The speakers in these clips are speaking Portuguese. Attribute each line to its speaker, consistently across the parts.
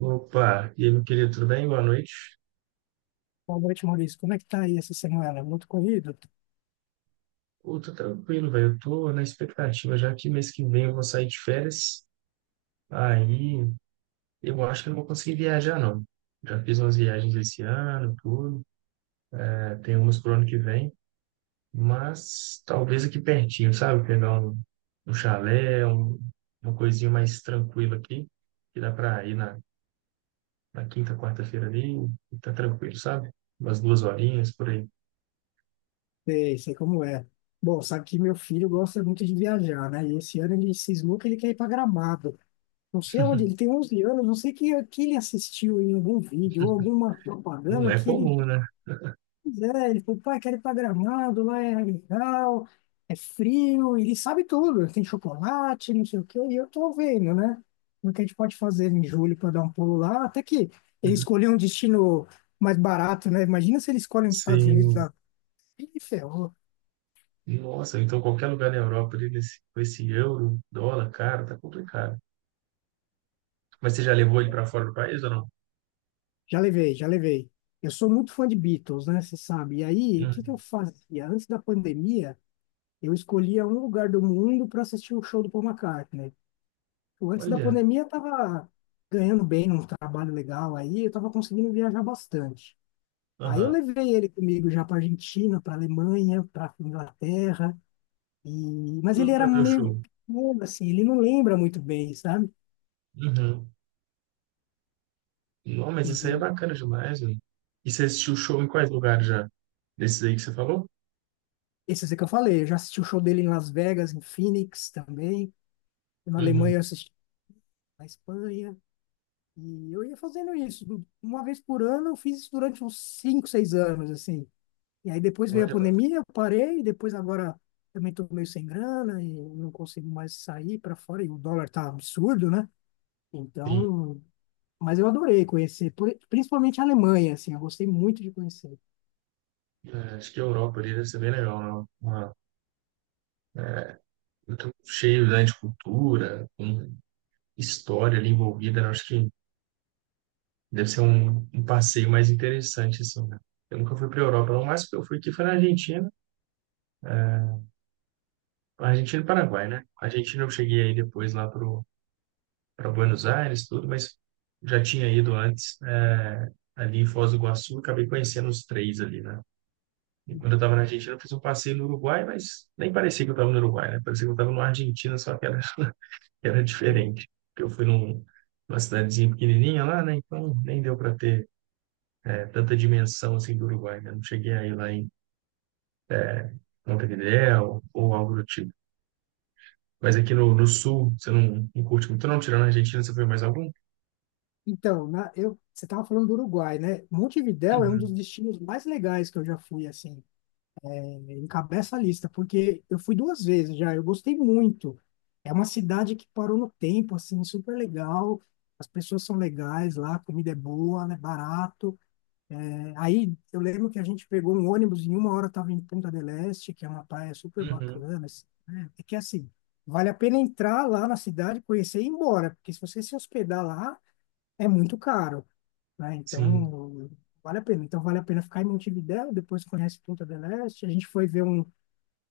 Speaker 1: Opa, e aí, meu querido, tudo bem? Boa noite.
Speaker 2: Boa noite, Maurício. Como é que tá aí essa semana? Muito corrido?
Speaker 1: Pô, tô tranquilo, velho. Eu tô na expectativa, já que mês que vem eu vou sair de férias. Aí eu acho que eu não vou conseguir viajar, não. Já fiz umas viagens esse ano, tudo, né. Tem umas pro ano que vem, mas talvez aqui pertinho, sabe? Pegar um, um chalé, uma coisinha mais tranquila aqui, que dá pra ir na quinta, quarta-feira ali, e tá tranquilo, sabe? Umas duas horinhas por aí.
Speaker 2: Sei, sei como é. Bom, sabe que meu filho gosta muito de viajar, né? E esse ano ele cismou que ele quer ir para Gramado. Não sei onde, ele tem 11 anos, não sei que ele assistiu em algum vídeo ou alguma
Speaker 1: Não
Speaker 2: propaganda
Speaker 1: é
Speaker 2: que ele.
Speaker 1: comum, né?
Speaker 2: Pois é, ele falou, pai, quero ir pra Gramado, lá é legal, é frio, e ele sabe tudo, tem chocolate, não sei o quê, e eu tô vendo, né? O que a gente pode fazer em julho para dar um pulo lá, até que ele escolheu um destino mais barato, né? Imagina se ele escolhe os Estados Unidos
Speaker 1: Sim.
Speaker 2: lá. Ih, ferrou.
Speaker 1: Nossa, então qualquer lugar na Europa ali, nesse, com esse euro, dólar, cara, tá complicado. Mas você já levou ele para fora do país ou não?
Speaker 2: Já levei, já levei. Eu sou muito fã de Beatles, né? Você sabe. E aí, o
Speaker 1: Hum,
Speaker 2: que que eu fazia? Antes da pandemia, eu escolhia um lugar do mundo para assistir o show do Paul McCartney. Antes da
Speaker 1: olha,
Speaker 2: pandemia, eu tava ganhando bem num trabalho legal aí, eu tava conseguindo viajar bastante. Aí eu
Speaker 1: aham,
Speaker 2: levei ele comigo já para Argentina, para Alemanha, para Inglaterra, e... mas ele
Speaker 1: tudo
Speaker 2: era
Speaker 1: para ver o show.
Speaker 2: meio pequeno, assim, ele não lembra muito bem, sabe?
Speaker 1: Uhum. Não, mas
Speaker 2: E
Speaker 1: isso aí é bacana demais, velho. E você assistiu o show em quais lugares já? Desses aí que você falou?
Speaker 2: esse é que eu falei, eu já assisti o show dele em Las Vegas, em Phoenix também, na Alemanha eu
Speaker 1: Uhum.
Speaker 2: assisti, na Espanha, e eu ia fazendo isso. Uma vez por ano, eu fiz isso durante uns 5, 6 anos, assim. E aí depois veio a
Speaker 1: Olha, mano,
Speaker 2: pandemia, eu parei, depois agora também estou meio sem grana e não consigo mais sair para fora, e o dólar tá absurdo, né?
Speaker 1: sim.
Speaker 2: Então, mas eu adorei conhecer, principalmente a Alemanha, assim, eu gostei muito de conhecer.
Speaker 1: É, acho que a Europa ali deve ser bem legal, não? Uma, muito cheio, né, de cultura, com história ali envolvida, né? Acho que deve ser um, um passeio mais interessante, assim, né? Eu nunca fui para a Europa, não. O máximo que eu fui aqui foi na Argentina. É, Argentina e Paraguai, né? Argentina eu cheguei aí depois para Buenos Aires, tudo, mas já tinha ido antes, é, ali em Foz do Iguaçu, acabei conhecendo os três ali, né? E quando eu estava na Argentina, eu fiz um passeio no Uruguai, mas nem parecia que eu estava no Uruguai, né? Parecia que eu estava na Argentina, só que era, era
Speaker 2: E-
Speaker 1: diferente. Porque eu fui num, numa cidadezinha pequenininha lá, né? Então nem deu para ter, é, tanta dimensão assim do Uruguai, né? Não cheguei aí lá em Montevidéu ou algo do tipo. Mas aqui no, no sul, você não, não curte muito, não? Tirando a Argentina, você foi mais algum?
Speaker 2: Então, na, eu, você estava falando do Uruguai, né? Montevidéu é um dos
Speaker 1: Uhum,
Speaker 2: destinos mais legais que eu já fui, assim. É, encabeça a lista, porque eu fui duas vezes já, eu gostei muito. É uma cidade que parou no tempo, assim, super legal. As pessoas são legais lá, a comida é boa, é barato. É, aí eu lembro que a gente pegou um ônibus e em uma hora estava em Punta del Este, que é uma praia super
Speaker 1: uhum,
Speaker 2: bacana, assim, né? É que assim, vale a pena entrar lá na cidade, conhecer e ir embora, porque se você se hospedar lá, é muito caro, né?
Speaker 1: sim.
Speaker 2: Então, vale a pena. Então, vale a pena ficar em Montevidéu, depois conhece Punta del Este. A gente foi ver um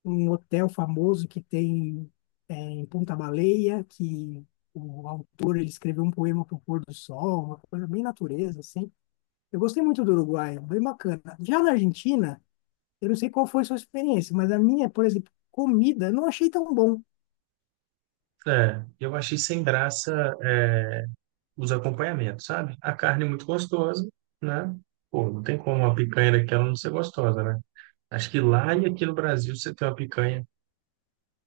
Speaker 2: um hotel famoso que tem, é, em Punta Baleia, que o autor ele escreveu um poema para o pôr do sol, uma coisa bem natureza, assim. Eu gostei muito do Uruguai, bem bacana. Já na Argentina, eu não sei qual foi a sua experiência, mas a minha, por exemplo, comida, eu não achei tão bom.
Speaker 1: É, eu achei sem graça, é, os acompanhamentos, sabe? A carne é muito gostosa, né? Pô, não tem como uma picanha daquela não ser gostosa, né? Acho que lá e aqui no Brasil você tem uma picanha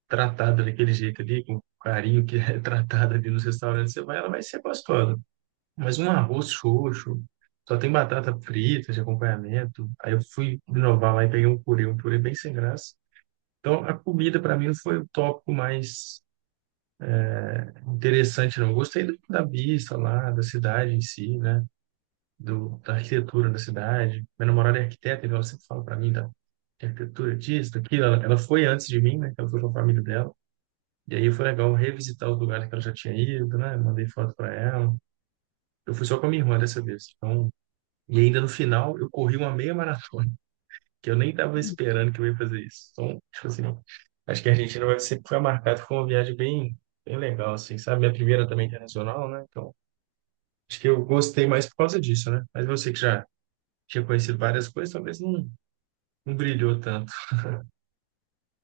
Speaker 1: tratada daquele jeito ali, com o carinho que é tratada ali nos restaurantes, você vai, ela vai ser gostosa. Mas um arroz xoxo, só tem batata frita de acompanhamento. Aí eu fui inovar lá e peguei um purê bem sem graça. Então a comida para mim não foi o tópico mais interessante, não. Eu da vista lá, da cidade em si, né? Do, da arquitetura da cidade. Minha namorada é arquiteta, então ela sempre fala para mim da arquitetura disso, daquilo. Ela foi antes de mim, né? que Ela foi com a família dela. E aí foi legal revisitar os lugares que ela já tinha ido, né? Mandei foto para ela. Eu fui só com a minha irmã dessa vez. Então e ainda no final eu corri uma meia maratona, que eu nem estava esperando que eu ia fazer isso. Então, tipo assim, acho que a Argentina vai sempre foi marcado por uma viagem bem, bem legal, assim, sabe? Minha primeira também internacional, né? Então, acho que eu gostei mais por causa disso, né? Mas você que já tinha conhecido várias coisas, talvez não, não brilhou tanto.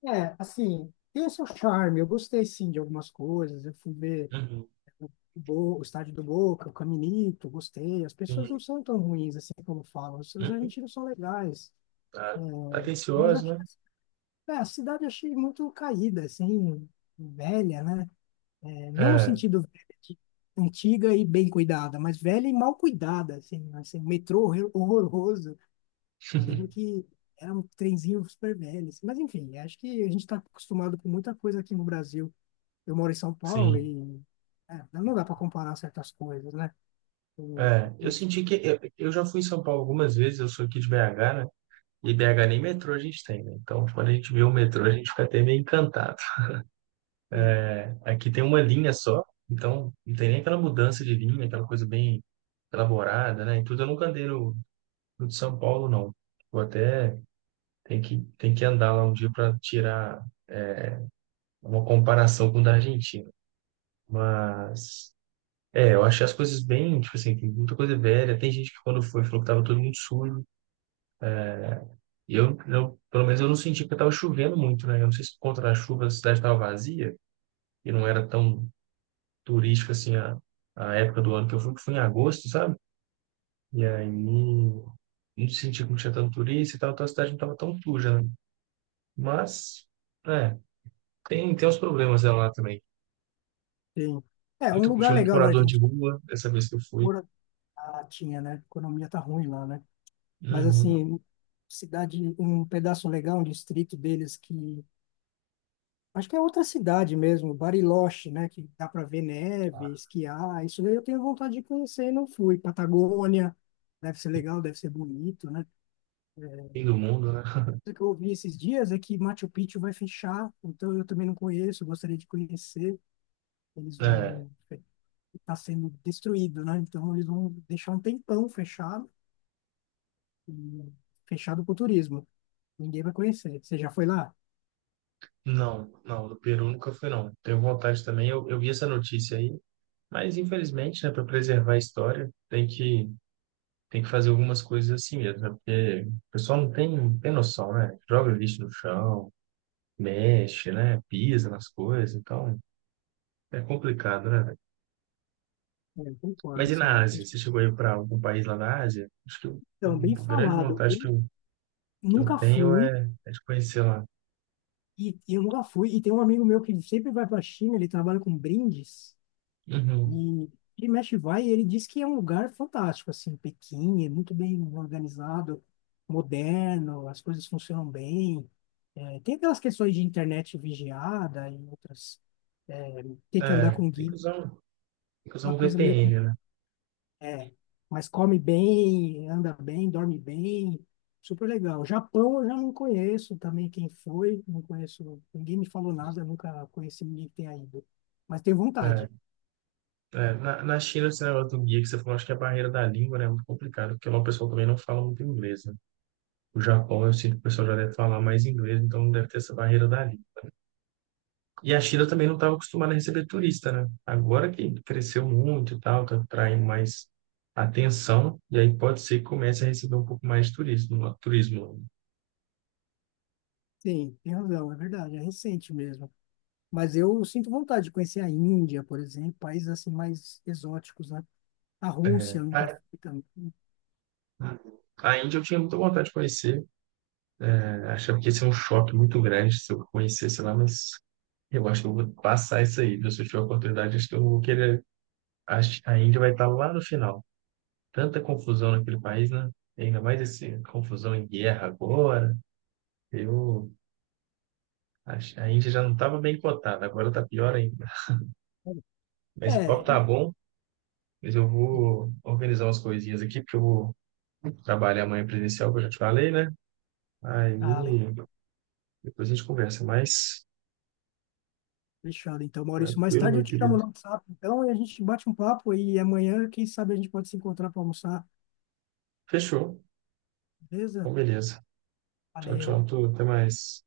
Speaker 2: É, assim, tem o seu charme. Eu gostei, sim, de algumas coisas. Eu fui ver
Speaker 1: Uhum.
Speaker 2: o estádio do Boca, o Caminito, gostei. As pessoas
Speaker 1: Sim.
Speaker 2: não são tão ruins assim como falam. Os seus
Speaker 1: Uhum.
Speaker 2: argentinos são legais.
Speaker 1: Ah,
Speaker 2: Mas
Speaker 1: atencioso,
Speaker 2: acho que,
Speaker 1: né?
Speaker 2: é, a cidade eu achei muito caída, assim, velha, né? É, não no
Speaker 1: É,
Speaker 2: sentido velha, de antiga e bem cuidada, mas velha e mal cuidada, assim, assim, metrô horroroso. Eu lembro que era um trenzinho super velho, assim. Mas enfim, acho que a gente está acostumado com muita coisa aqui no Brasil. Eu moro em São Paulo
Speaker 1: sim.
Speaker 2: e é, não dá para comparar certas coisas, né? Eu-
Speaker 1: É, eu senti que eu já fui em São Paulo algumas vezes, eu sou aqui de BH, né? E BH nem metrô a gente tem, né? Então, quando a gente vê o metrô, a gente fica até meio encantado.
Speaker 2: Enfim,
Speaker 1: Aqui tem uma linha só, então não tem nem aquela mudança de linha, aquela coisa bem elaborada, né? E tudo eu nunca andei no, no de São Paulo, não. Vou até tem que andar lá um dia para tirar uma comparação com o da Argentina. Mas, é, eu achei as coisas bem, tipo assim, tem muita coisa velha. Tem gente que quando foi falou que tava todo mundo sujo. E pelo menos eu não senti que tava chovendo muito, né? Eu não sei se por conta da chuva a cidade tava vazia, e não era tão turístico assim a época do ano que eu fui, que foi em agosto, sabe? E aí não sentia que não tinha tanto turista e tal, então a cidade não estava tão suja, né? Mas, é, tem uns problemas dela lá também.
Speaker 2: tem- é um
Speaker 1: Muito,
Speaker 2: lugar
Speaker 1: tinha muito
Speaker 2: legal, né? A
Speaker 1: morador de
Speaker 2: gente
Speaker 1: rua, dessa vez que eu fui.
Speaker 2: mora na Latinha, né? A economia tá ruim lá, né? Mas,
Speaker 1: Uhum.
Speaker 2: assim, cidade, um pedaço legal, um distrito deles que. Acho que é outra cidade mesmo, Bariloche, né? Que dá para ver neve, esquiar. Isso daí eu tenho vontade de conhecer e não fui. Patagônia, deve ser legal, deve ser bonito, né?
Speaker 1: Fim do mundo, né?
Speaker 2: O que eu ouvi esses dias é que Machu Picchu vai fechar, então eu também não conheço, gostaria de conhecer. Eles
Speaker 1: É,
Speaker 2: vão. Está sendo destruído, né? Então eles vão deixar um tempão fechado, e fechado para o turismo. Ninguém vai conhecer. Você já foi lá?
Speaker 1: não, não, do Peru nunca fui, não. Tenho vontade também, eu vi essa notícia aí, mas infelizmente, né, para preservar a história, tem que fazer algumas coisas assim mesmo, né? Porque o pessoal não tem noção, né? Joga lixo no chão, mexe, né? Pisa nas coisas, então é complicado, né, velho?
Speaker 2: É, eu concordo,
Speaker 1: Mas e
Speaker 2: assim.
Speaker 1: na Ásia?
Speaker 2: Depois-
Speaker 1: Você chegou aí para algum país lá na Ásia?
Speaker 2: Então, bem
Speaker 1: A grande
Speaker 2: falado.
Speaker 1: vontade que que eu
Speaker 2: Nunca
Speaker 1: tenho
Speaker 2: fui,
Speaker 1: é, é de conhecer lá.
Speaker 2: eu nunca fui, e tem um amigo meu que sempre vai para a China, ele trabalha com brindes,
Speaker 1: Uhum.
Speaker 2: e ele mexe vai, e ele diz que é um lugar fantástico, assim, Pequim, é muito bem organizado, moderno, as coisas funcionam bem. É, tem aquelas questões de internet vigiada e outras, é, ter que andar
Speaker 1: É,
Speaker 2: com guia,
Speaker 1: tem que usar um
Speaker 2: uma coisa meio
Speaker 1: VPN, né?
Speaker 2: é, mas come bem, anda bem, dorme bem, super legal. Japão eu já não conheço também, quem foi, não conheço, ninguém me falou nada, nunca conheci ninguém que tenha ido. Mas tenho
Speaker 1: É,
Speaker 2: vontade,
Speaker 1: é. Na China, esse negócio do guia que você falou, acho que é a barreira da língua, né, é muito complicado, porque lá o pessoal também não fala muito inglês, né? O Japão, eu sinto que o pessoal já deve falar mais inglês, então não deve ter essa barreira da língua. E a China também não estava acostumada a receber turista, né? Agora que cresceu muito e tal, está atraindo mais atenção, e aí pode ser que comece a receber um pouco mais de turismo, turismo.
Speaker 2: sim, tem razão, é verdade, é recente mesmo. Mas eu sinto vontade de conhecer a Índia, por exemplo, países assim mais exóticos, né? A
Speaker 1: É,
Speaker 2: Rússia eu nunca fui também.
Speaker 1: a Índia eu tinha muita vontade de conhecer, é, achava que ia ser um choque muito grande se eu conhecesse lá, mas eu acho que eu vou passar isso aí, viu? Se eu tiver a oportunidade, acho que eu vou querer. Acho que a Índia vai estar lá no final. Tanta confusão naquele país, né? E ainda mais essa confusão em guerra agora. Eu acho, a Índia já não estava bem cotada, agora tá pior ainda. Mas o papo
Speaker 2: É,
Speaker 1: tá
Speaker 2: eu
Speaker 1: bom, mas eu
Speaker 2: entendi.
Speaker 1: vou organizar umas coisinhas aqui, porque eu vou trabalhar amanhã presencial, que eu já te falei, né? Aí
Speaker 2: Ah, legal.
Speaker 1: depois a gente conversa mais.
Speaker 2: Fechado, então, Maurício. Mais
Speaker 1: Tranquilo,
Speaker 2: tarde eu
Speaker 1: meu
Speaker 2: te
Speaker 1: querido.
Speaker 2: chamo no WhatsApp, então, e a gente bate um papo e amanhã, quem sabe, a gente pode se encontrar para almoçar.
Speaker 1: Fechou.
Speaker 2: Beleza?
Speaker 1: Então, beleza. Tchau,
Speaker 2: Valeu.
Speaker 1: tchau, tudo. Até mais.